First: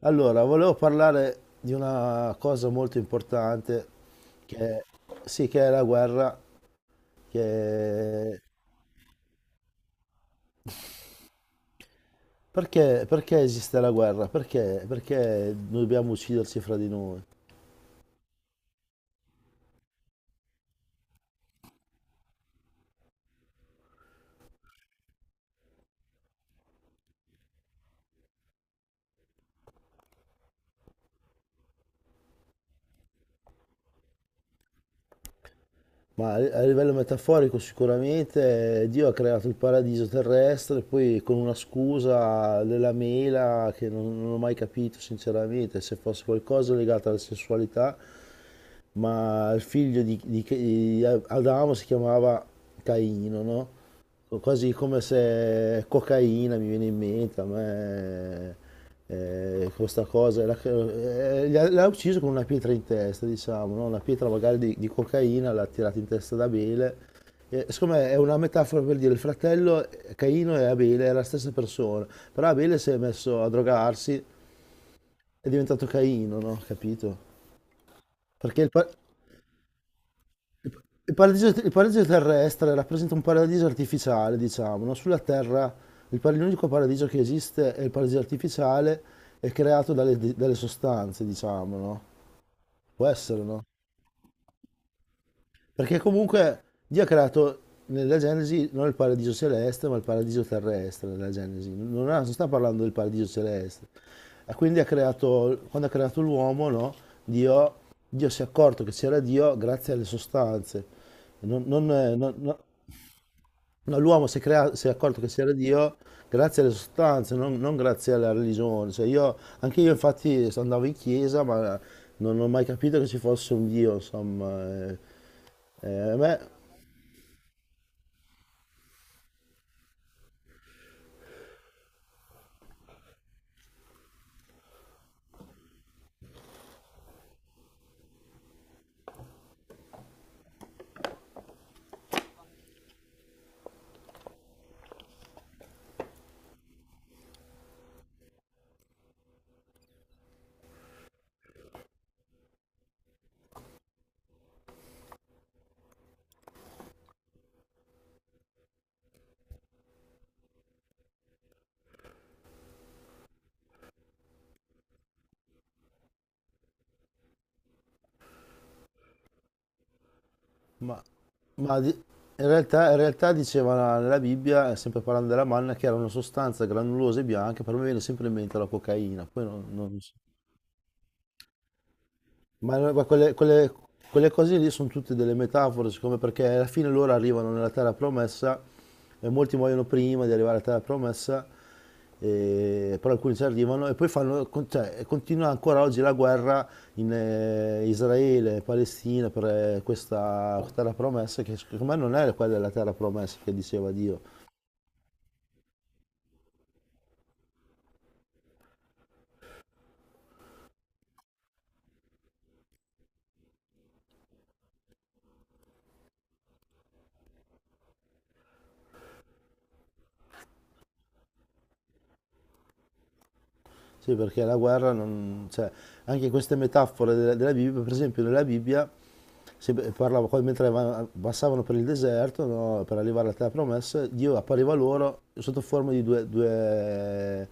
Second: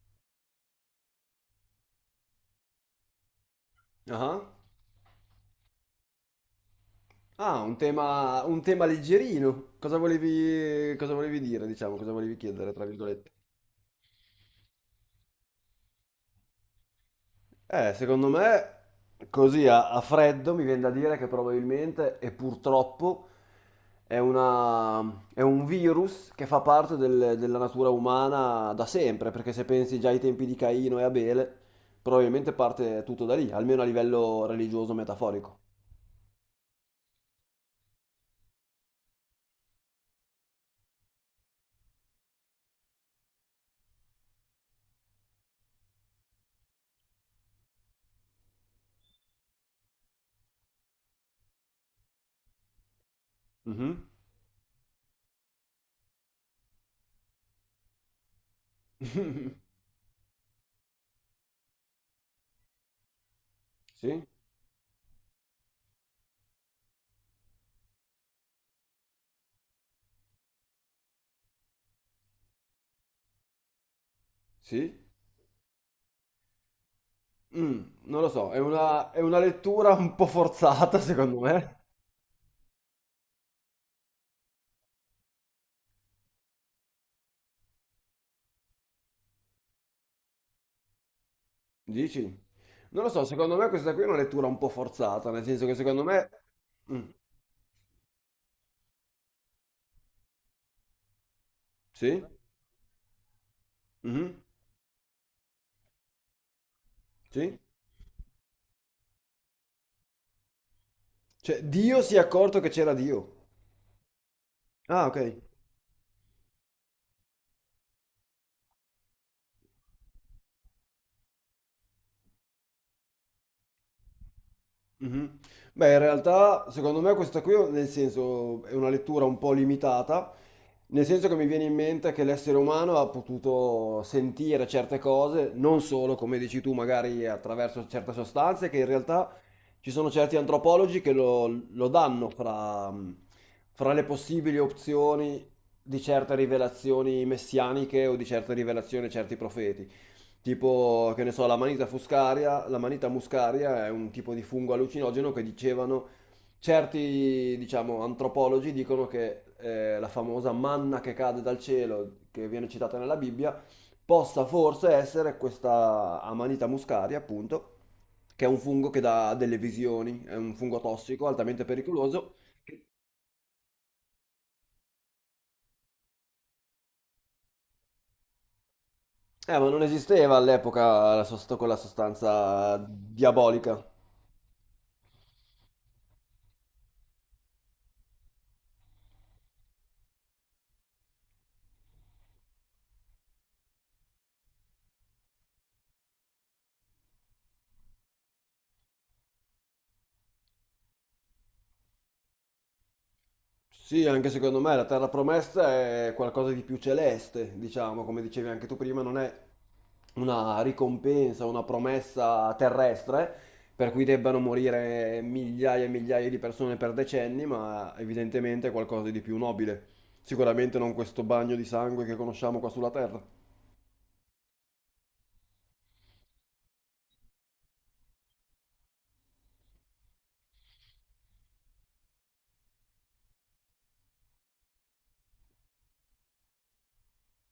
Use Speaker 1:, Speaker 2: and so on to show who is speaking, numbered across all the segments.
Speaker 1: Allora, volevo parlare di una cosa molto importante
Speaker 2: Ah,
Speaker 1: che, sì, che è la guerra. che-
Speaker 2: un tema leggerino. Cosa volevi dire, diciamo, cosa volevi chiedere, tra
Speaker 1: Perché,
Speaker 2: virgolette?
Speaker 1: perché esiste la guerra? Perché dobbiamo ucciderci fra di noi?
Speaker 2: Secondo me, così a freddo mi viene da dire che probabilmente e purtroppo è una, è un virus che fa parte della natura umana da sempre, perché se pensi già ai tempi di Caino e Abele, probabilmente parte tutto da lì, almeno a livello religioso metaforico.
Speaker 1: Ma a livello metaforico sicuramente Dio ha creato il paradiso terrestre, poi con una scusa della mela che non ho mai capito sinceramente, se fosse qualcosa legato alla sessualità, ma il figlio di Adamo si chiamava Caino, no?
Speaker 2: Mhm.
Speaker 1: Quasi come se cocaina mi viene in mente, a me questa cosa, l'ha ucciso con una pietra in testa, diciamo, no? Una
Speaker 2: Sì,
Speaker 1: pietra magari di cocaina l'ha tirata in testa ad Abele. E, secondo me, è una metafora per dire il fratello Caino e Abele è la stessa persona, però Abele si è messo a drogarsi,
Speaker 2: sì.
Speaker 1: è diventato Caino, no? Capito?
Speaker 2: Non lo so,
Speaker 1: Perché il, pa-
Speaker 2: è una lettura un po' forzata, secondo
Speaker 1: Il
Speaker 2: me.
Speaker 1: paradiso terrestre rappresenta un paradiso artificiale, diciamo, no? Sulla Terra l'unico paradiso che esiste è il paradiso artificiale, è creato dalle sostanze, diciamo, no?
Speaker 2: Dici? Non
Speaker 1: Può
Speaker 2: lo so,
Speaker 1: essere,
Speaker 2: secondo
Speaker 1: no?
Speaker 2: me questa qui è una lettura un po' forzata, nel senso che
Speaker 1: Perché
Speaker 2: secondo me...
Speaker 1: comunque Dio ha
Speaker 2: Mm,
Speaker 1: creato nella Genesi non il paradiso celeste, ma il paradiso terrestre nella Genesi. Non,
Speaker 2: sì?
Speaker 1: ha- non sta parlando del paradiso celeste.
Speaker 2: Mhm,
Speaker 1: E quindi ha creato, quando ha creato l'uomo, no?
Speaker 2: sì?
Speaker 1: Dio, Dio si è accorto che c'era Dio grazie alle sostanze.
Speaker 2: Cioè,
Speaker 1: Non, non-
Speaker 2: Dio si è
Speaker 1: non- non-
Speaker 2: accorto che c'era Dio.
Speaker 1: No, l'uomo si è
Speaker 2: Ah, ok.
Speaker 1: accorto che c'era Dio grazie alle sostanze, non grazie alla religione. Cioè io, anche io infatti andavo in chiesa, ma non ho mai capito che ci fosse un Dio, insomma.
Speaker 2: Mhm. Beh, in
Speaker 1: Eh, a me-
Speaker 2: realtà, secondo me questa qui, nel senso, è una lettura un po' limitata, nel senso che mi viene in mente che l'essere umano ha potuto sentire certe cose, non solo, come dici tu, magari attraverso certe sostanze, che in realtà ci sono certi antropologi lo danno fra le possibili opzioni di certe rivelazioni messianiche o di certe rivelazioni a certi profeti. Tipo, che ne so, la manita fuscaria, la manita muscaria è un tipo di fungo allucinogeno che dicevano, certi, diciamo, antropologi dicono che la famosa manna che cade dal cielo, che viene citata nella Bibbia, possa forse essere questa amanita muscaria, appunto, che è un fungo che dà delle visioni, è un fungo
Speaker 1: ma,
Speaker 2: tossico, altamente
Speaker 1: ma di-
Speaker 2: pericoloso.
Speaker 1: in realtà diceva nella Bibbia, sempre parlando della manna, che era una sostanza granulosa e bianca, per me viene sempre in mente la cocaina, poi non,
Speaker 2: Ma non
Speaker 1: non-
Speaker 2: esisteva all'epoca quella
Speaker 1: Ma,
Speaker 2: sostanza
Speaker 1: no- ma quelle, quelle-
Speaker 2: diabolica.
Speaker 1: quelle cose lì sono tutte delle metafore, siccome perché alla fine loro arrivano nella terra promessa e molti muoiono prima di arrivare alla terra promessa, però alcuni ci arrivano e poi fanno, cioè, e continua ancora oggi la guerra in Israele e Palestina per questa terra promessa, che secondo me non è quella della terra promessa che diceva
Speaker 2: Sì,
Speaker 1: Dio.
Speaker 2: anche secondo me la terra promessa è qualcosa di più celeste, diciamo, come dicevi anche tu prima, non è una ricompensa, una promessa terrestre, per cui debbano morire migliaia e migliaia di persone per decenni, ma evidentemente è qualcosa di più nobile. Sicuramente non questo bagno di sangue che conosciamo qua sulla terra.
Speaker 1: Sì, perché la guerra non... Cioè, anche in queste metafore della Bibbia, per esempio nella Bibbia, se parlava, qua mentre passavano per il deserto, no, per arrivare alla terra promessa, Dio appariva loro sotto forma di due, due-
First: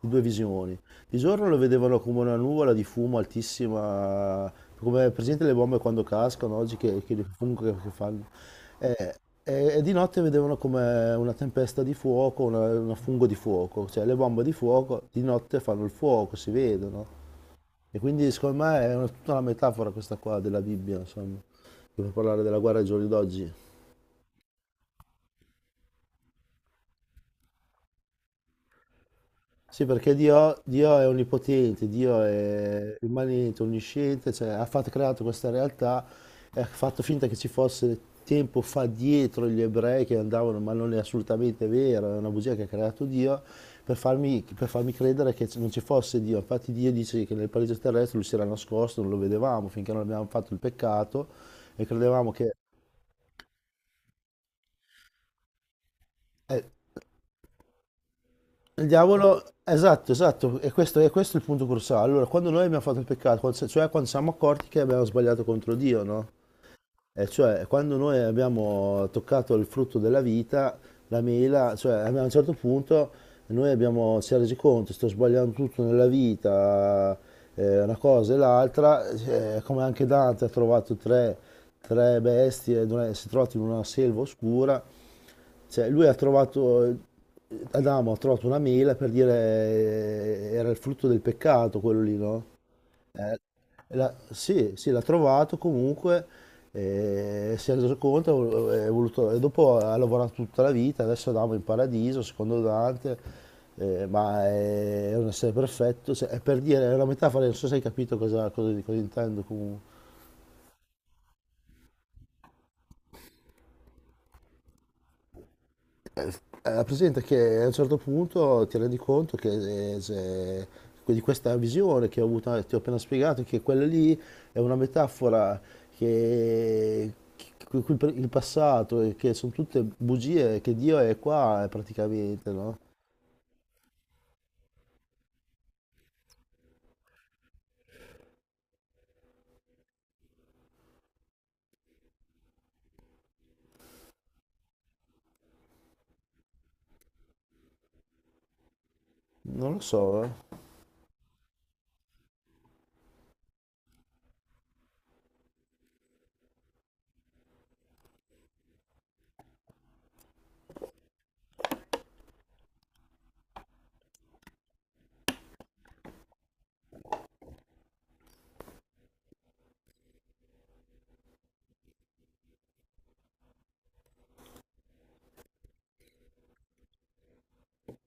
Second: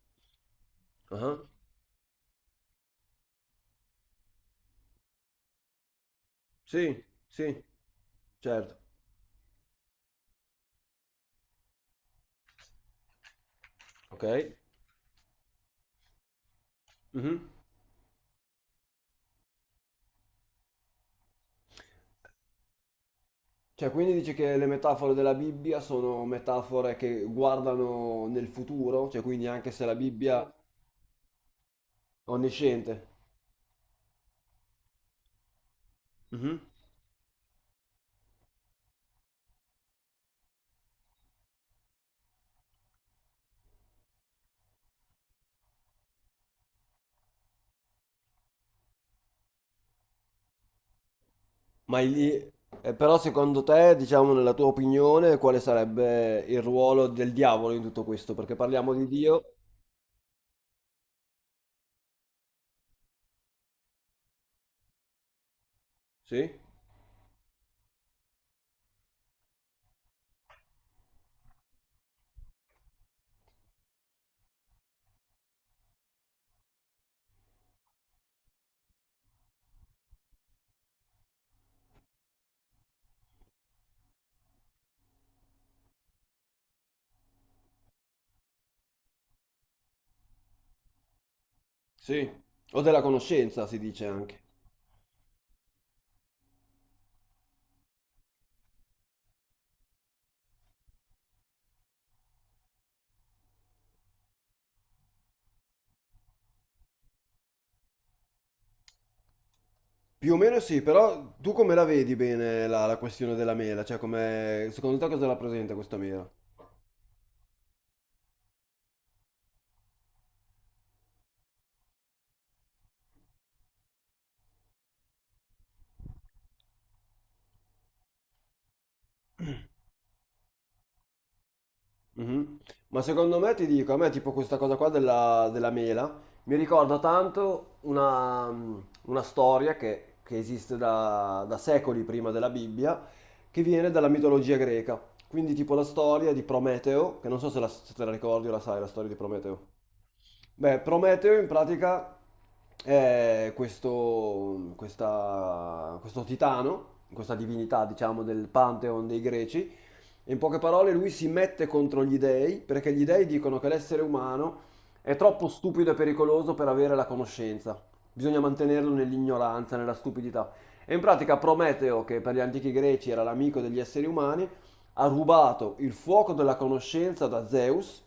Speaker 1: di due visioni. Di
Speaker 2: Ah,
Speaker 1: giorno lo vedevano come una nuvola di fumo altissima, come presente le bombe quando cascano oggi, che,
Speaker 2: sì,
Speaker 1: che il fumo
Speaker 2: sì,
Speaker 1: che fanno.
Speaker 2: certo.
Speaker 1: Eh, e di notte vedevano come una tempesta di fuoco, una fungo di fuoco, cioè le
Speaker 2: Ok.
Speaker 1: bombe di fuoco di notte fanno il fuoco, si vedono.
Speaker 2: Mhm.
Speaker 1: E quindi secondo me è tutta una metafora questa qua della Bibbia, insomma, per parlare della guerra ai giorni d'oggi.
Speaker 2: Cioè, quindi dici che le metafore della Bibbia sono metafore che guardano nel futuro, cioè quindi anche
Speaker 1: Sì,
Speaker 2: se la
Speaker 1: perché
Speaker 2: Bibbia sì,
Speaker 1: Dio, Dio è onnipotente, Dio
Speaker 2: è
Speaker 1: è
Speaker 2: onnisciente.
Speaker 1: immanente, onnisciente, cioè creato questa realtà
Speaker 2: Mhm.
Speaker 1: e ha fatto finta che ci fosse tempo fa dietro gli ebrei che andavano, ma non è assolutamente vero, è una bugia che ha creato Dio per farmi, credere che non ci fosse Dio. Infatti Dio dice che nel paradiso terrestre lui si era nascosto, non lo vedevamo finché non abbiamo fatto il peccato e
Speaker 2: Ma lì,
Speaker 1: credevamo che...
Speaker 2: però secondo te, diciamo nella tua opinione, quale sarebbe il
Speaker 1: eh,
Speaker 2: ruolo del diavolo in tutto questo? Perché
Speaker 1: Il
Speaker 2: parliamo di Dio,
Speaker 1: diavolo, esatto, esatto, e questo è il punto cruciale. Allora, quando noi abbiamo fatto il peccato, cioè quando siamo accorti che abbiamo sbagliato contro Dio, no?
Speaker 2: sì?
Speaker 1: E cioè, quando noi abbiamo toccato il frutto della vita, la mela, cioè a un certo punto si è resi conto, sto sbagliando tutto nella vita, una cosa e l'altra, come anche Dante ha trovato tre bestie, dove si è trovato in una selva oscura, cioè Adamo ha trovato una mela per dire era il frutto del peccato quello lì,
Speaker 2: Sì.
Speaker 1: no?
Speaker 2: O della
Speaker 1: Eh,
Speaker 2: conoscenza, si dice anche.
Speaker 1: sì, sì, l'ha trovato comunque, si è reso conto, e dopo ha lavorato tutta la vita, adesso andiamo in paradiso, secondo Dante, ma è un essere perfetto, è per dire, è una metafora, non so se hai capito cosa, cosa intendo comunque.
Speaker 2: Più o meno sì, però tu come la vedi bene la questione della mela? Cioè, come, secondo te cosa rappresenta questa mela?
Speaker 1: Presente che a un certo punto ti rendi conto che di questa visione che ho avuto, ti ho appena spiegato, che quella lì è una metafora che il passato e che sono tutte bugie, che Dio è qua praticamente,
Speaker 2: Mhm.
Speaker 1: no?
Speaker 2: Ma secondo me ti dico, a me tipo questa cosa qua della mela mi ricorda tanto una, una storia che esiste da secoli prima della Bibbia, che viene dalla mitologia greca. Quindi tipo la storia di Prometeo, che non so se, se te la ricordi o la sai, la storia di Prometeo.
Speaker 1: Non lo so.
Speaker 2: Beh, Prometeo in pratica è questo titano, questa divinità diciamo del Pantheon dei greci, in poche parole, lui si mette contro gli dei perché gli dei dicono che l'essere umano è troppo stupido e pericoloso per avere la conoscenza. Bisogna mantenerlo nell'ignoranza, nella stupidità. E in pratica Prometeo, che per gli antichi greci era l'amico degli esseri umani, ha rubato il fuoco della conoscenza da Zeus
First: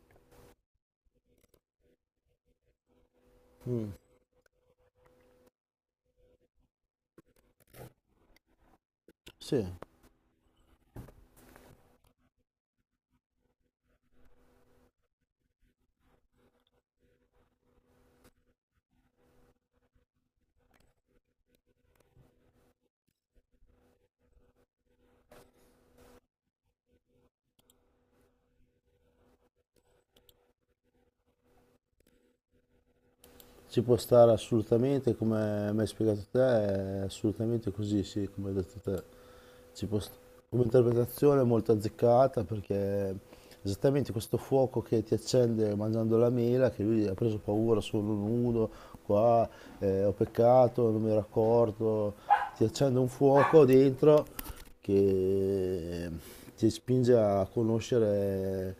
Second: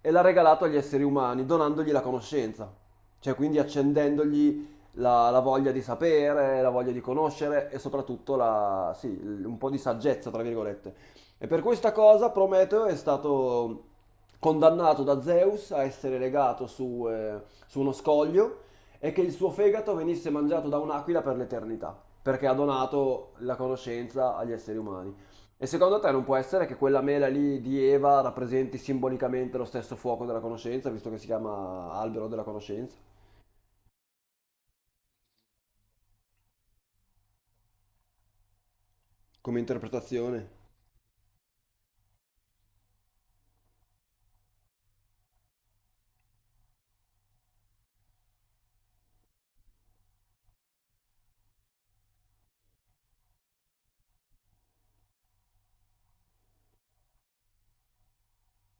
Speaker 2: e l'ha regalato agli esseri umani, donandogli la conoscenza, cioè quindi accendendogli la voglia di sapere, la voglia di conoscere e soprattutto sì, un
Speaker 1: Sì,
Speaker 2: po' di saggezza, tra virgolette. E per questa cosa Prometeo è stato condannato da Zeus a essere legato su, su uno scoglio e che il suo fegato venisse mangiato da un'aquila per l'eternità, perché ha donato la conoscenza agli esseri umani. E secondo te non può essere che quella mela lì di Eva rappresenti simbolicamente lo stesso fuoco della conoscenza, visto che si chiama albero della conoscenza?
Speaker 1: ci può stare assolutamente, come mi hai spiegato te, è assolutamente così, sì, come hai detto te.
Speaker 2: Come
Speaker 1: Ci può st-
Speaker 2: interpretazione?
Speaker 1: Come interpretazione è molto azzeccata perché esattamente questo fuoco che ti accende mangiando la mela, che lui ha preso paura, sono nudo, qua ho peccato, non mi ero accorto, ti accende un fuoco dentro che ti spinge a conoscere,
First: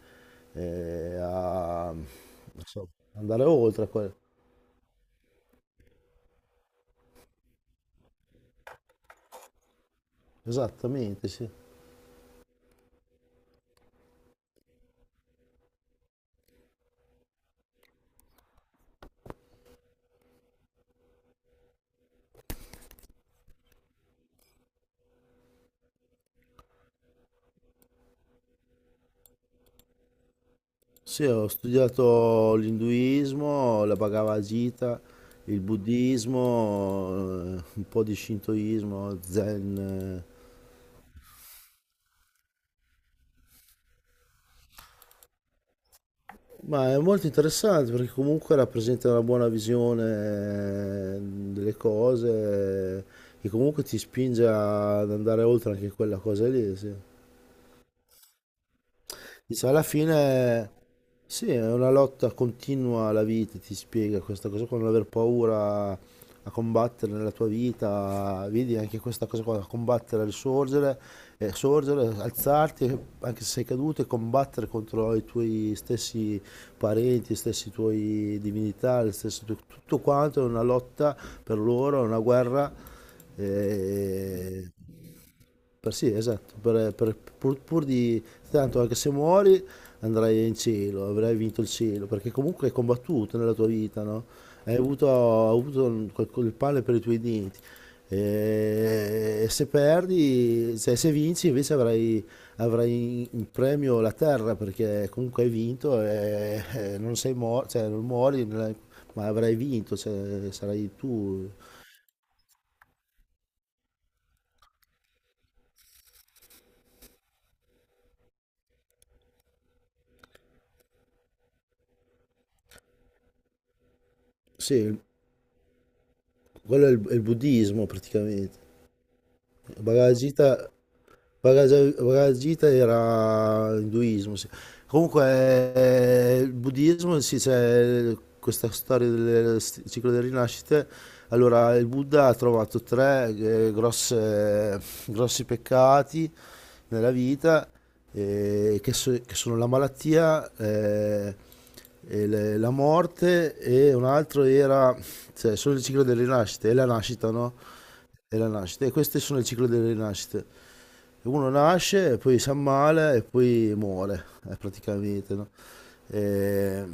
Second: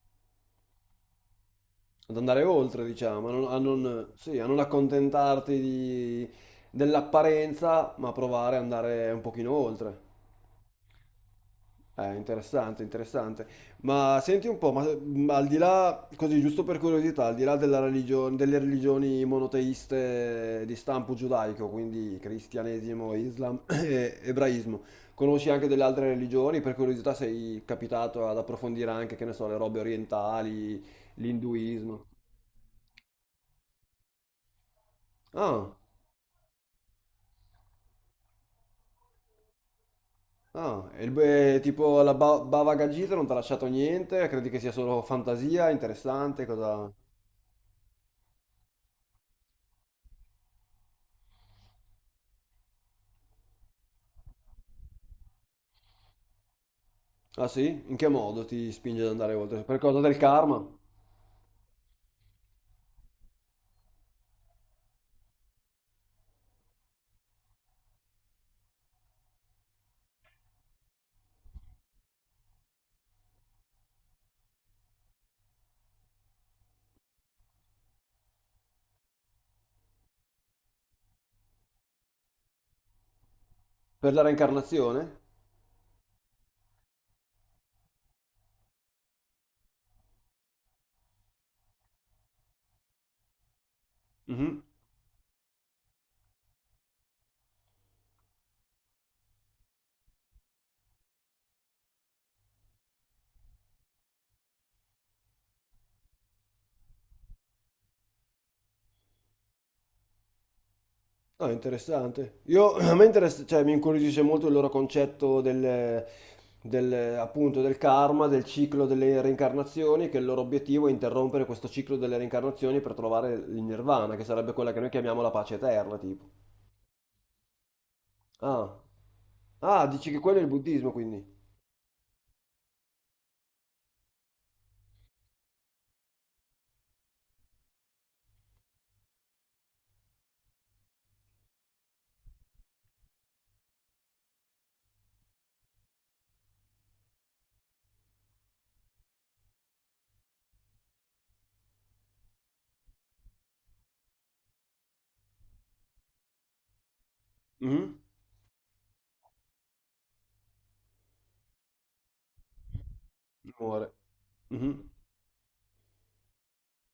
Speaker 1: a
Speaker 2: Ad andare
Speaker 1: non
Speaker 2: oltre,
Speaker 1: so,
Speaker 2: diciamo,
Speaker 1: andare
Speaker 2: a
Speaker 1: oltre a
Speaker 2: non-
Speaker 1: quello.
Speaker 2: sì, a non accontentarti di- dell'apparenza, ma provare ad andare un pochino oltre.
Speaker 1: Esattamente, sì.
Speaker 2: È interessante, interessante. Ma senti un po', ma al di là, così giusto per curiosità, al di là della religione, delle religioni monoteiste di stampo giudaico, quindi cristianesimo, islam e ebraismo, conosci anche delle altre religioni? Per curiosità sei capitato ad approfondire anche, che ne so, le robe orientali,
Speaker 1: Sì, ho
Speaker 2: l'induismo?
Speaker 1: studiato l'induismo, la Bhagavad Gita, il
Speaker 2: Ah.
Speaker 1: buddismo, un po' di shintoismo, zen.
Speaker 2: Ah, e tipo Bava Gagita non ti ha lasciato niente? Credi che sia solo fantasia, interessante? Cosa...
Speaker 1: Ma è molto interessante perché comunque rappresenta una buona visione delle cose e comunque ti spinge ad andare oltre anche quella cosa lì, sì.
Speaker 2: Ah sì? In che modo ti spinge ad andare oltre?
Speaker 1: Dice,
Speaker 2: Per
Speaker 1: alla
Speaker 2: cosa del karma?
Speaker 1: fine, sì, è una lotta continua alla vita, ti spiega questa cosa qua, non aver paura a combattere nella tua vita, vedi anche questa cosa qua, combattere, risorgere, sorgere, alzarti, anche se sei caduto, e combattere contro i tuoi stessi parenti, i stessi tuoi divinità, tutto quanto è una lotta per loro, è una guerra.
Speaker 2: Per la
Speaker 1: Eh,
Speaker 2: reincarnazione?
Speaker 1: per Sì, esatto, pur di tanto anche se muori andrai in cielo, avrai vinto il cielo, perché comunque hai combattuto nella tua vita, no?
Speaker 2: Mhm.
Speaker 1: Hai avuto, hai avuto quel pane per i tuoi denti. E se perdi, se vinci invece avrai in premio la terra, perché comunque hai vinto e non sei morto, cioè non muori, non hai- ma avrai vinto, cioè sarai tu.
Speaker 2: Ah, interessante. Io, a me interessa, cioè, mi incuriosisce molto il loro concetto del, appunto, del karma, del ciclo delle reincarnazioni, che il loro obiettivo è interrompere questo ciclo delle reincarnazioni per trovare il nirvana, che sarebbe quella che noi
Speaker 1: Sì,
Speaker 2: chiamiamo la pace eterna, tipo.
Speaker 1: quello è il buddismo praticamente.
Speaker 2: Ah. Ah, dici che quello è il
Speaker 1: Paragita,
Speaker 2: buddismo, quindi.
Speaker 1: Paragita era induismo, sì. Comunque il buddismo, sì, c'è questa storia del ciclo delle rinascite. Allora, il Buddha ha trovato tre grossi peccati nella vita, che, che sono la malattia, e la morte e un altro era, cioè, solo il ciclo delle rinascite, e la nascita, no?
Speaker 2: Mhm.
Speaker 1: E la nascita, e queste sono il ciclo delle rinascite. Uno nasce, e poi si ammala e poi
Speaker 2: Amore.
Speaker 1: muore,
Speaker 2: Mhm.
Speaker 1: praticamente, no? E,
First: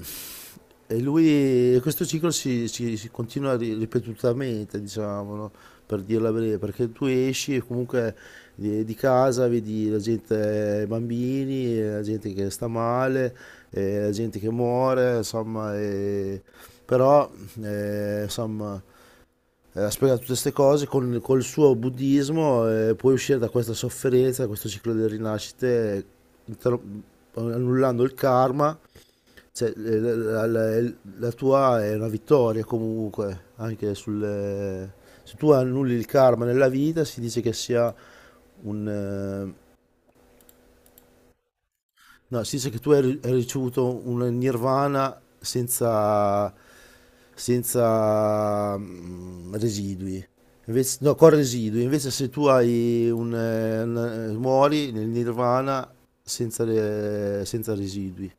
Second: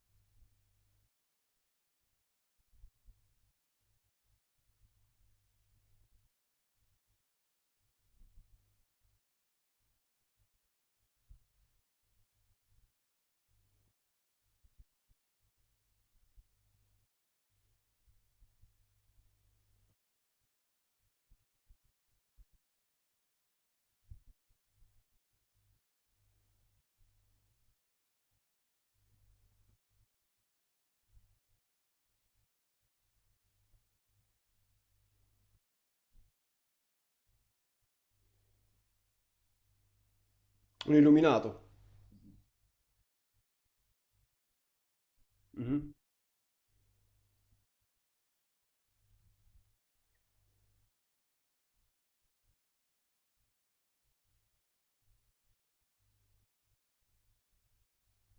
Speaker 1: e lui, questo ciclo si continua ripetutamente, diciamo, no? Per dirla breve, perché tu esci e comunque di casa, vedi la gente, i bambini, la gente che sta male, la gente che muore, insomma, però, insomma, ha spiegato tutte queste cose col suo buddismo, puoi uscire da questa sofferenza, da questo ciclo delle rinascite, inter- annullando il karma, cioè, la tua è una vittoria comunque, anche sul... Se tu annulli il karma nella vita, si dice che sia un...
Speaker 2: Un illuminato.
Speaker 1: No, si dice che tu hai ricevuto un nirvana
Speaker 2: Mhm.
Speaker 1: senza, senza residui. Invece, no, con residui. Invece se tu muori nel nirvana senza residui.